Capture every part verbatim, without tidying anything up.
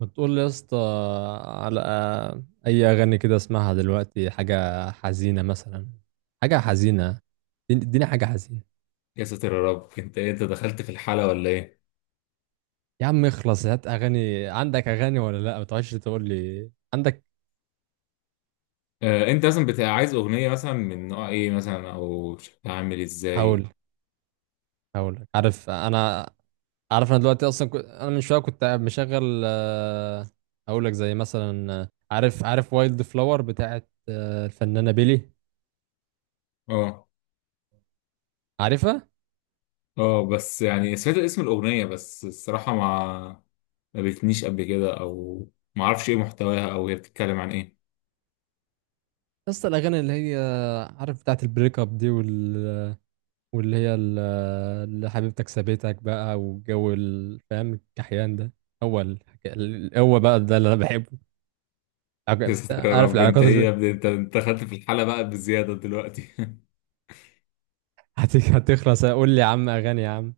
ما تقول لي يا اسطى على اي اغاني كده اسمعها دلوقتي، حاجه حزينه مثلا، حاجه حزينه. اديني اديني حاجه حزينه. يا ساتر يا رب، انت إيه؟ انت دخلت في الحالة ولا ايه؟ يا عم اخلص، هات اغاني. عندك اغاني ولا لا؟ ما تقعدش تقول لي عندك. آه، انت مثلا بتبقى عايز اغنية مثلا من نوع ايه مثلا، او شكلها عامل هقول ازاي؟ هقول لك. عارف انا عارف انا دلوقتي اصلا كنت... انا من شويه كنت قاعد مشغل آه، هقول لك زي مثلا، آه، عارف عارف وايلد فلاور بتاعت، آه، الفنانه بيلي. اه، عارفها؟ اه، بس يعني سمعت اسم الاغنية، بس الصراحة ما ما بتنيش قبل كده، او ما اعرفش ايه محتواها او هي بتتكلم عن ايه. يا اسطى الاغاني اللي هي، عارف، بتاعت البريك اب دي، وال واللي هي ال- اللي حبيبتك سابتك بقى والجو ال- فاهم الكحيان ده. هو الحكا- ال- هو بقى ده اللي انا بحبه. يا عج- ساتر يا عارف رب، انت العلاقات ايه اللي... يا ابني؟ انت انت دخلت في الحالة بقى بزيادة دلوقتي. هت- هتخلص قول لي يا عم اغاني يا عم.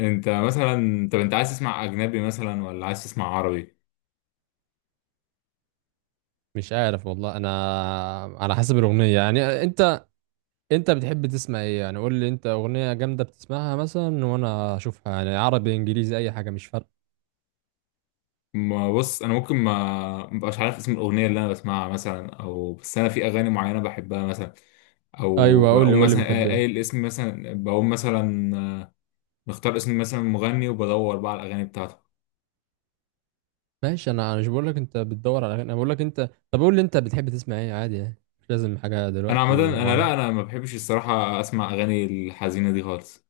انت مثلا، طب انت عايز تسمع اجنبي مثلا ولا عايز تسمع عربي؟ مش عارف والله انا، على حسب الاغنيه يعني. انت انت بتحب تسمع ايه يعني؟ قول لي انت اغنيه جامده بتسمعها مثلا وانا اشوفها، يعني عربي انجليزي اي حاجه مش فارقه. ما بص، انا ممكن ما مبقاش عارف اسم الاغنيه اللي انا بسمعها مثلا، او بس انا في اغاني معينه بحبها مثلا، او ايوه، قول لي بقوم قول لي مثلا قا- بتحب ايه. قايل اسم مثلا، بقوم مثلا مختار اسم مثلا مغني وبدور بقى على الاغاني بتاعته. ماشي، انا انا مش بقول لك انت بتدور على اغاني، انا بقول لك انت طب قول لي انت بتحب تسمع ايه عادي يعني. مش لازم حاجه انا عامه، دلوقتي انا لا، معينه. انا ما بحبش الصراحه اسمع اغاني الحزينه دي خالص،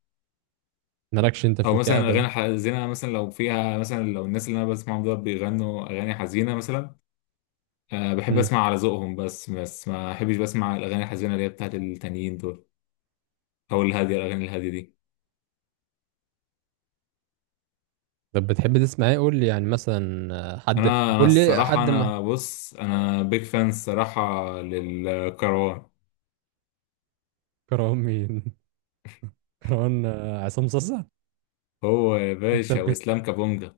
مالكش انت في او مثلا الكآبة الاغاني ده؟ الحزينه، مثلا لو فيها مثلا، لو الناس اللي انا بسمعهم دول بيغنوا اغاني حزينه مثلا، أه بحب امم اسمع على ذوقهم، بس بس ما بحبش بسمع الاغاني الحزينه اللي هي بتاعت التانيين دول، او الهاديه، الاغاني الهاديه دي. طب بتحب تسمع ايه قول لي يعني مثلا، آه، حد. انا انا قول لي الصراحه، حد انا ما. بص، انا بيج فان الصراحه للكروان. كرهان مين؟ كرهان، آه، عصام صاصا؟ هو يا انت باشا بجد؟ واسلام كابونجا.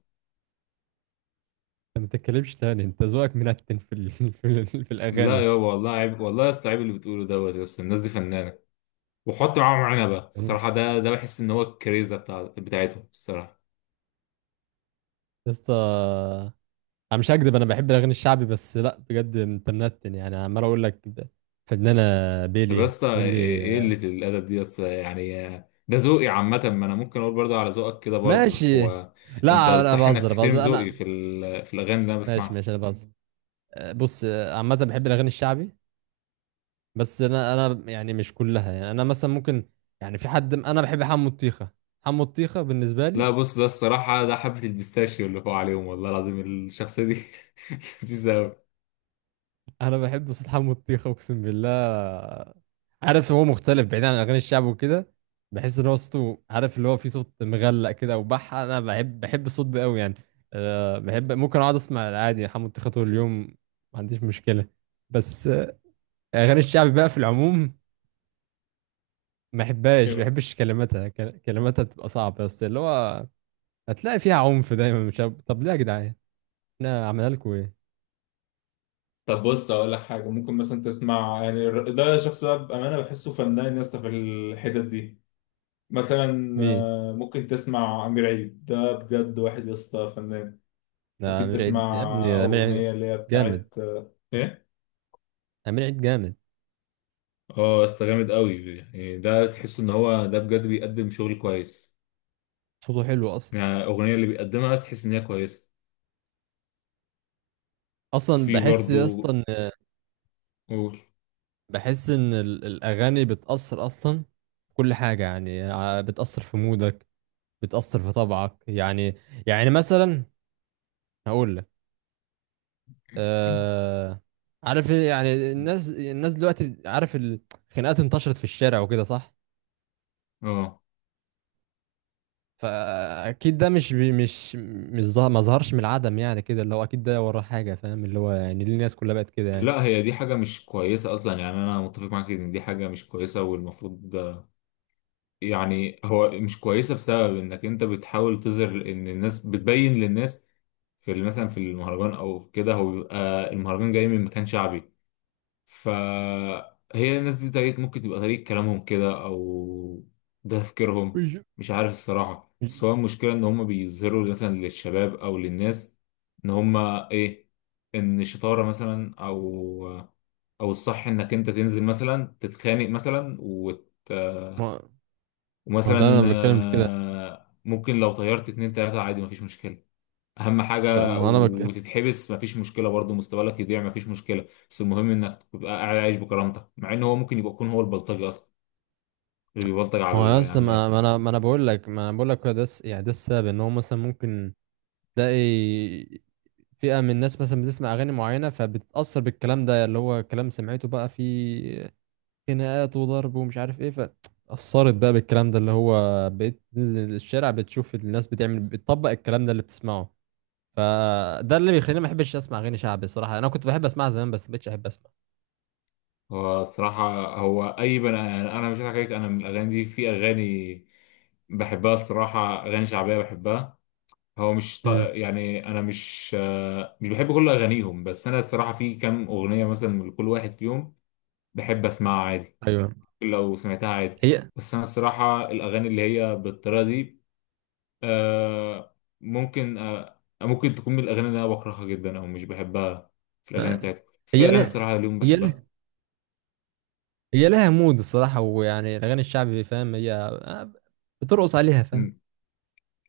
ما تتكلمش تاني، انت ذوقك منتن في ال... في, ال... في لا الاغاني. يابا، والله عيب، والله لسه عيب اللي بتقوله دوت، يا اسطى الناس دي فنانه، وحط معاهم عنبه يعني الصراحه، ده ده بحس ان هو الكريزه بتاع بتاعتهم الصراحه. يا اسطى، انا مش هكدب، انا بحب الاغاني الشعبي بس لا بجد انت منتن يعني عمال اقول لك، ده فنانة طب يا بيلي اسطى، قول ايه لي إيه آه، قله الادب دي يا اسطى يعني؟ ده ذوقي عامه، ما انا ممكن اقول برضه على ذوقك كده برضه ماشي، هو. انت لا انا الصح انك بهزر تحترم بهزر ذوقي انا. في ال- في الاغاني اللي انا ماشي بسمعها. ماشي انا بهزر. آه، بص، آه، عامة بحب الاغاني الشعبي، بس انا انا يعني مش كلها يعني، انا مثلا ممكن يعني في حد م- انا بحب حمو الطيخه. حمو الطيخه بالنسبه لي، لا بص، ده الصراحة ده حبة البيستاشيو اللي فوق عليهم، والله العظيم، الشخصية دي. لذيذة أوي. انا بحب صوت حمو الطيخه اقسم بالله. عارف، هو مختلف بعيد عن اغاني الشعب وكده. بحس ان هو صوته، عارف، اللي هو في صوت مغلق كده، وبح انا بحب بحب الصوت ده قوي يعني. أه بحب، ممكن اقعد اسمع عادي حمو الطيخه طول اليوم، ما عنديش مشكله. بس، آه، اغاني الشعب بقى في العموم ما بحبهاش، ما ايوه، بحبش كلماتها، كل- كلماتها بتبقى صعبه بس اللي هو هتلاقي فيها عنف دايما، مش عارف- طب ليه يا جدعان؟ احنا عملنا لكم ايه؟ طب بص اقول لك حاجه، ممكن مثلا تسمع يعني الر- ده شخص، ده بامانه بحسه فنان يا اسطى في الحتت دي. مثلا مين؟ آه، ممكن تسمع امير عيد، ده بجد واحد يا اسطى فنان. ده ممكن عمير عيد يا تسمع ابني، ده عمير عيد اغنيه اللي هي جامد، بتاعت آه، ايه، عمير عيد جامد، اه بس جامد أوي يعني، ده تحس إن هو ده بجد بيقدم شغل كويس، صوته حلو اصلا يعني الأغنية اللي بيقدمها تحس إن هي كويسة. اصلا في بحس برضو. اصلا قول. بحس ان ال- الاغاني بتاثر اصلا في كل حاجه يعني، ع- بتاثر في مودك، بتاثر في طبعك يعني. يعني مثلا هقول لك، آه عارف إيه؟ يعني الناس الناس دلوقتي، عارف، الخناقات انتشرت في الشارع وكده، صح؟ اه، فاكيد ده مش بي مش مش ظهر ما ظهرش من العدم يعني كده اللي هو، اكيد ده وراه حاجه، فاهم، اللي هو يعني ليه الناس كلها بقت كده يعني. لا، هي دي حاجة مش كويسة أصلا يعني، أنا متفق معاك إن دي حاجة مش كويسة، والمفروض ده- يعني هو مش كويسة بسبب إنك أنت بتحاول تظهر إن الناس بتبين للناس في ال- مثلا في المهرجان أو في كده، هو بيبقى المهرجان جاي من مكان شعبي، فهي الناس دي طريقة، ممكن تبقى طريقة كلامهم كده، أو ده تفكيرهم. مش مش عارف الصراحة، بس مش- هو المشكلة إن هما بيظهروا مثلا للشباب أو للناس إن هما إيه، إن الشطارة مثلا، أو أو الصح إنك أنت تنزل مثلا تتخانق مثلا وت... ما ما ده ومثلا انا بتكلم في كده. آه، ممكن لو طيرت اتنين تلاتة عادي مفيش مشكلة، اهم لا، حاجه، ما انا بك... وتتحبس مفيش مشكله برضه، مستقبلك يضيع مفيش مشكله، بس المهم انك تبقى قاعد عايش بكرامتك، مع ان هو ممكن يبقى يكون هو البلطجي اصلا اللي بيبلطج على ما هو ال- على اصلا ما ما الناس. انا ما انا بقول لك ما انا بقول لك هو ده الس- يعني ده السبب ان هو مثلا ممكن تلاقي فئه من الناس مثلا بتسمع اغاني معينه فبتتاثر بالكلام ده اللي هو كلام سمعته بقى في خناقات وضرب ومش عارف ايه، فأثرت بقى بالكلام ده اللي هو بقيت تنزل الشارع بتشوف الناس بتعمل، بتطبق الكلام ده اللي بتسمعه. فده اللي بيخليني ما بحبش اسمع اغاني شعبي الصراحه، انا كنت بحب اسمعها زمان بس ما بقتش احب اسمع. هو الصراحه، هو اي بني، انا أنا مش هضحك عليك، انا من الاغاني دي في اغاني بحبها الصراحه، اغاني شعبيه بحبها. هو مش ط... امم يعني انا مش آه، مش بحب كل اغانيهم، بس انا الصراحه في كام اغنيه مثلا من كل واحد فيهم بحب اسمعها عادي، ايوه. لو سمعتها عادي. هي بس انا الصراحه الاغاني اللي هي بالطريقه دي، آه ممكن آه ممكن تكون من الأغاني اللي أنا بكرهها جدا أو مش بحبها في الأغاني آه، بتاعتي، بس في هي أغاني لها الصراحة اليوم هي بحبها. لها هي لها مود الصراحه، ويعني الاغاني الشعبي، فاهم، هي، آه، بترقص عليها فاهم. مم.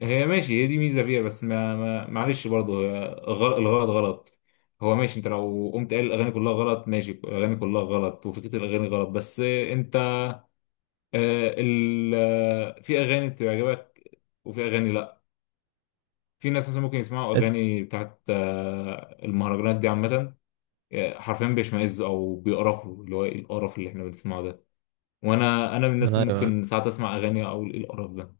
هي ماشي، هي دي ميزة فيها، بس ما ما معلش، برضه هي غل- الغلط غلط. هو ماشي، أنت لو قمت قايل الأغاني كلها غلط، ماشي، الأغاني كلها غلط، وفكرة الأغاني غلط، بس أنت آه ال آه، في أغاني بتعجبك وفي أغاني لأ. في ناس مثلا ممكن يسمعوا إت- أغاني بتاعت آه المهرجانات دي عامة، حرفيا بيشمئز او بيقرفوا، اللي هو ايه القرف اللي احنا بنسمعه ده، وانا انا من الناس انا اللي ايوه، ممكن ساعات اسمع اغاني اقول ايه القرف ده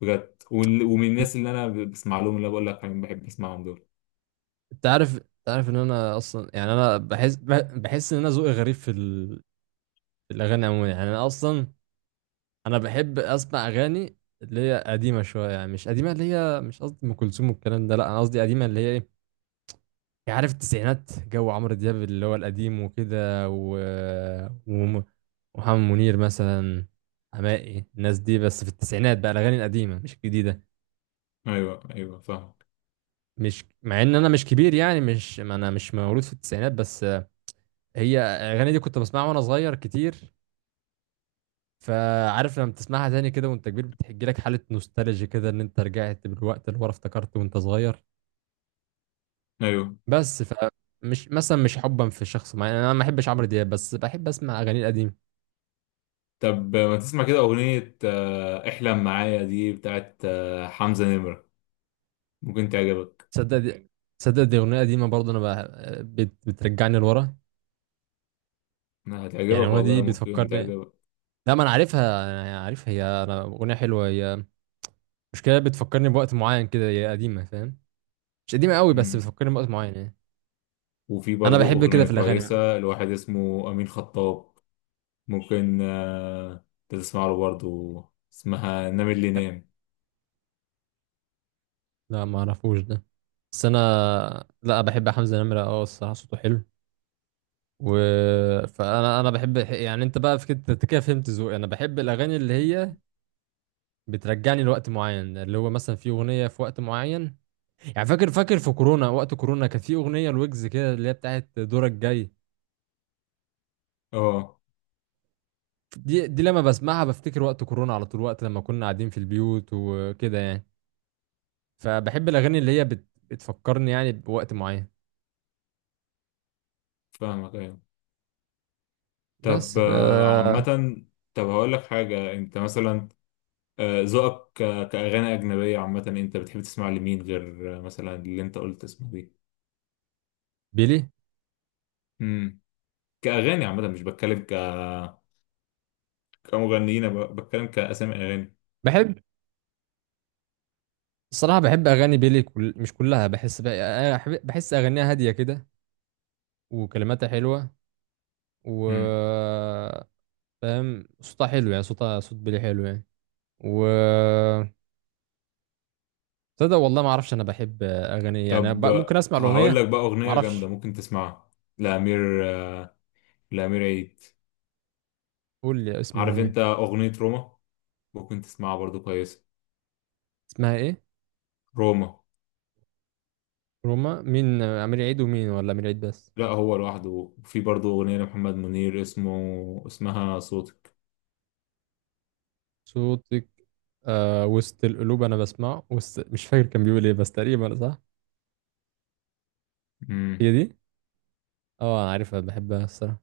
بجد، وال- ومن الناس اللي انا ب- بسمع لهم اللي أنا بقول لك عليهم، بحب اسمعهم دول. انت عارف، انت عارف ان انا اصلا يعني، انا بحس بح- بحس ان انا ذوقي غريب في ال... في الاغاني عموما يعني. انا اصلا انا بحب اسمع اغاني اللي هي قديمه شويه يعني، مش قديمه اللي هي، مش قصدي ام كلثوم والكلام ده، لا انا قصدي قديمه اللي هي ايه يعني، عارف، التسعينات جو عمرو دياب اللي هو القديم وكده و... وم- ومحمد منير مثلا، حماقي، الناس دي بس في التسعينات بقى الاغاني القديمه مش الجديده. ايوه، ايوه، فاهم. مش، مع ان انا مش كبير يعني، مش ما انا مش مولود في التسعينات، بس هي الاغاني دي كنت بسمعها وانا صغير كتير، فعارف لما بتسمعها تاني كده وانت كبير بتحجي لك حالة نوستالجيا كده، ان انت رجعت بالوقت اللي ورا افتكرته وانت صغير. ايوه، بس، فمش مثلا مش حبا في شخص معين، انا ما بحبش عمرو دياب بس بحب اسمع اغاني القديمه. طب ما تسمع كده اغنيه آه، احلم معايا دي بتاعت آه، حمزه نمره، ممكن تعجبك، تصدق دي تصدق دي اغنيه قديمه برضه، انا بح- بت... بترجعني لورا، يعني هتعجبك الاغنيه دي والله، ممكن بتفكرني. تعجبك. لا ما انا عارفها، انا عارفها هي انا اغنيه حلوه هي. مشكله، بتفكرني بوقت معين كده، هي قديمه فاهم، مش قديمه قوي بس مم. بتفكرني بوقت معين يعني. وفي انا برضو بحب كده اغنيه في الاغاني بقى. كويسه لواحد اسمه امين خطاب، ممكن آه، تسمع له برضه، اسمها نام اللي نام. لا ما اعرفوش ده، بس انا لا بحب حمزة نمرة اه الصراحة صوته حلو و فانا انا بحب يعني، انت بقى في كده، أنت كده فهمت ذوقي، انا بحب الاغاني اللي هي بترجعني لوقت معين، اللي هو مثلا في اغنية في وقت معين يعني. فاكر فاكر في كورونا، وقت كورونا كانت في اغنية الويجز كده اللي هي بتاعت دورك جاي. اه دي دي لما بسمعها بفتكر وقت كورونا على طول، وقت لما كنا قاعدين في البيوت وكده يعني. فبحب الاغاني اللي هي بت... بتفكرني يعني بوقت معين. فاهمك، ايوه. طب بس ف آه، عامة، طب هقول لك حاجة، انت مثلا آه، ذوقك ك- كأغاني أجنبية عامة، انت بتحب تسمع لمين غير آه، مثلا اللي انت قلت اسمه دي؟ بيلي، امم. كأغاني عامة، مش بتكلم ك كمغنيين، أنا ب- بتكلم كأسامي أغاني. بحب الصراحة بحب أغاني بيلي، كل... مش كلها، بحس بقى، أنا أحب- بحس أغانيها هادية كده وكلماتها حلوة و امم. فاهم، صوتها حلو يعني، صوتها صوت بيلي حلو يعني و تصدق والله ما أعرفش أنا بحب أغاني إيه يعني طب بقى، ممكن آه، أسمع هقول الأغنية. لك بقى ما أغنية أعرفش. جامدة ممكن تسمعها لأمير، آه، لأمير عيد. قول لي اسم عارف أغنية. انت أغنية روما؟ ممكن تسمعها برضو كويس، اسمها إيه؟ روما. روما مين؟ أمير عيد ومين ولا أمير عيد بس؟ لا هو لوحده. وفي برضو أغنية لمحمد منير اسمه اسمها صوتك. صوتك. آه وسط القلوب أنا بسمعه وسط... مش فاكر كان بيقول إيه بس تقريبا صح. مم. هي دي؟ اه أنا عارفها بحبها الصراحة.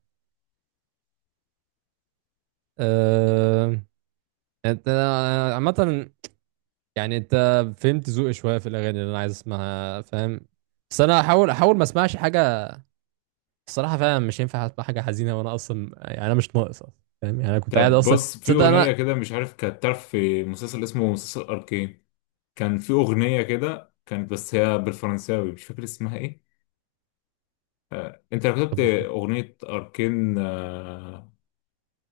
آه... انت عامة يعني، انت فهمت ذوقي شوية في الأغاني اللي أنا عايز أسمعها فاهم. بس أنا هحاول، أحاول ما أسمعش حاجة الصراحة، فعلا مش ينفع أسمع حاجة حزينة وأنا أصلا يعني، أنا مش ناقص أصلا، فاهم، يعني أنا كنت قاعد طب أصلا. بص في تصدق أغنية أنا كده مش عارف، كانت تعرف في مسلسل اسمه مسلسل أركين، كان في أغنية كده كانت، بس هي بالفرنساوي، مش فاكر اسمها ايه. آه. انت لو كتبت طب وف- أغنية أركين، آه.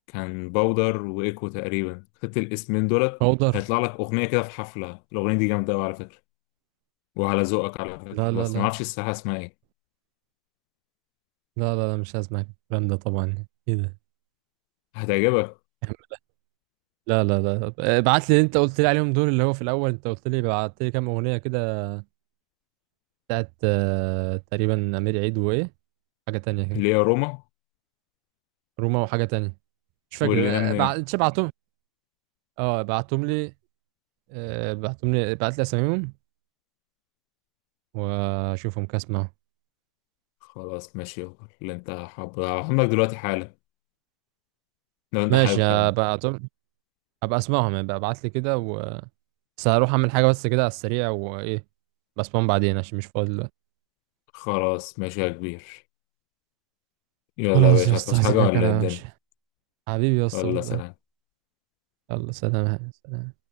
كان باودر وإيكو تقريبا، كتبت الاسمين دولت بودر؟ هيطلع لك أغنية كده في حفلة. الأغنية دي جامدة أوي على فكرة، وعلى ذوقك على لا فكرة، لا بس لا، معرفش الساحة اسمها ايه. لا لا لا، مش هسمع الكلام ده طبعا، إيه ده. هتعجبك، لا لا لا، ابعت لي اللي أنت قلت لي عليهم دول، اللي هو في الأول أنت قلت لي بعت لي كام أغنية كده، بتاعت، آه، تقريبا أمير عيد وإيه، حاجة تانية كده. اللي هي روما روما وحاجة تانية مش فاكر. واللي نام نام. بعت، اه بعتهم لي، آه، بعتهم لي، بعت لي اساميهم واشوفهم كده اسمعهم. خلاص ماشي، يلا اللي انت حابب هبعتهم لك دلوقتي حالا، لو انت ماشي حابب كمان. هبعتهم، هبقى اسمعهم يعني، ابعت لي كده و بس هروح اعمل حاجه بس كده على السريع، وايه، بسمعهم بعدين عشان مش فاضي دلوقتي. خلاص ماشي يا كبير. يلا يا خلاص يا باشا، اسطى هتعوز حاجة هسيبك ولا ايه انا يا الدنيا؟ باشا، حبيبي يا اسطى ولا والله. سلام. يلا سلام سلام.